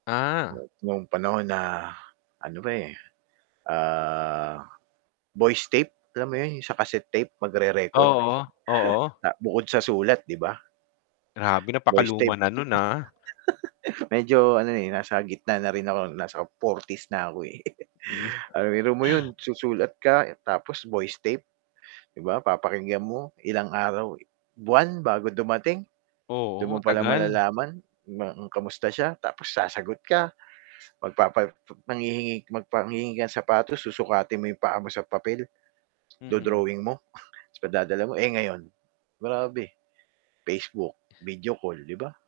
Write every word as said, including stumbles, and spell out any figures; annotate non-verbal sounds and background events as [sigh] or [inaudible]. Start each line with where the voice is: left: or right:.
left: Ah.
right: No'ng panahon na ano pa, eh, ah, voice tape, alam mo 'yon sa cassette tape magre-record.
left: Oo,
right: [chuckles]
left: oo.
right: Ah, bukod sa sulat, 'di ba?
left: Grabe
right: voice
left: napakaluma
right: tape.
left: na no'n, ah.
right: [chuckles] Medyo ano, eh, nasa gitna na rin ako, nasa forties na ako, eh.
left: Hmm.
right: [chuckles] Ah, biro mo 'yon, susulat ka tapos voice tape, 'di ba, papakinggan mo, ilang araw buwan bago dumating. Do'n mo
left: Oo,
right: palang
left: tagal.
right: malalaman na kung kamusta siya. Tapos sasagot ka magpapa manghihingi magpa hihingi ka sapatos, susukatin mo 'yong paa mo sa papel,
left: Mm.
right: do-drawing mo, 'tas padadala mo. Eh, ngayon, grabe, Facebook, video call, 'di ba?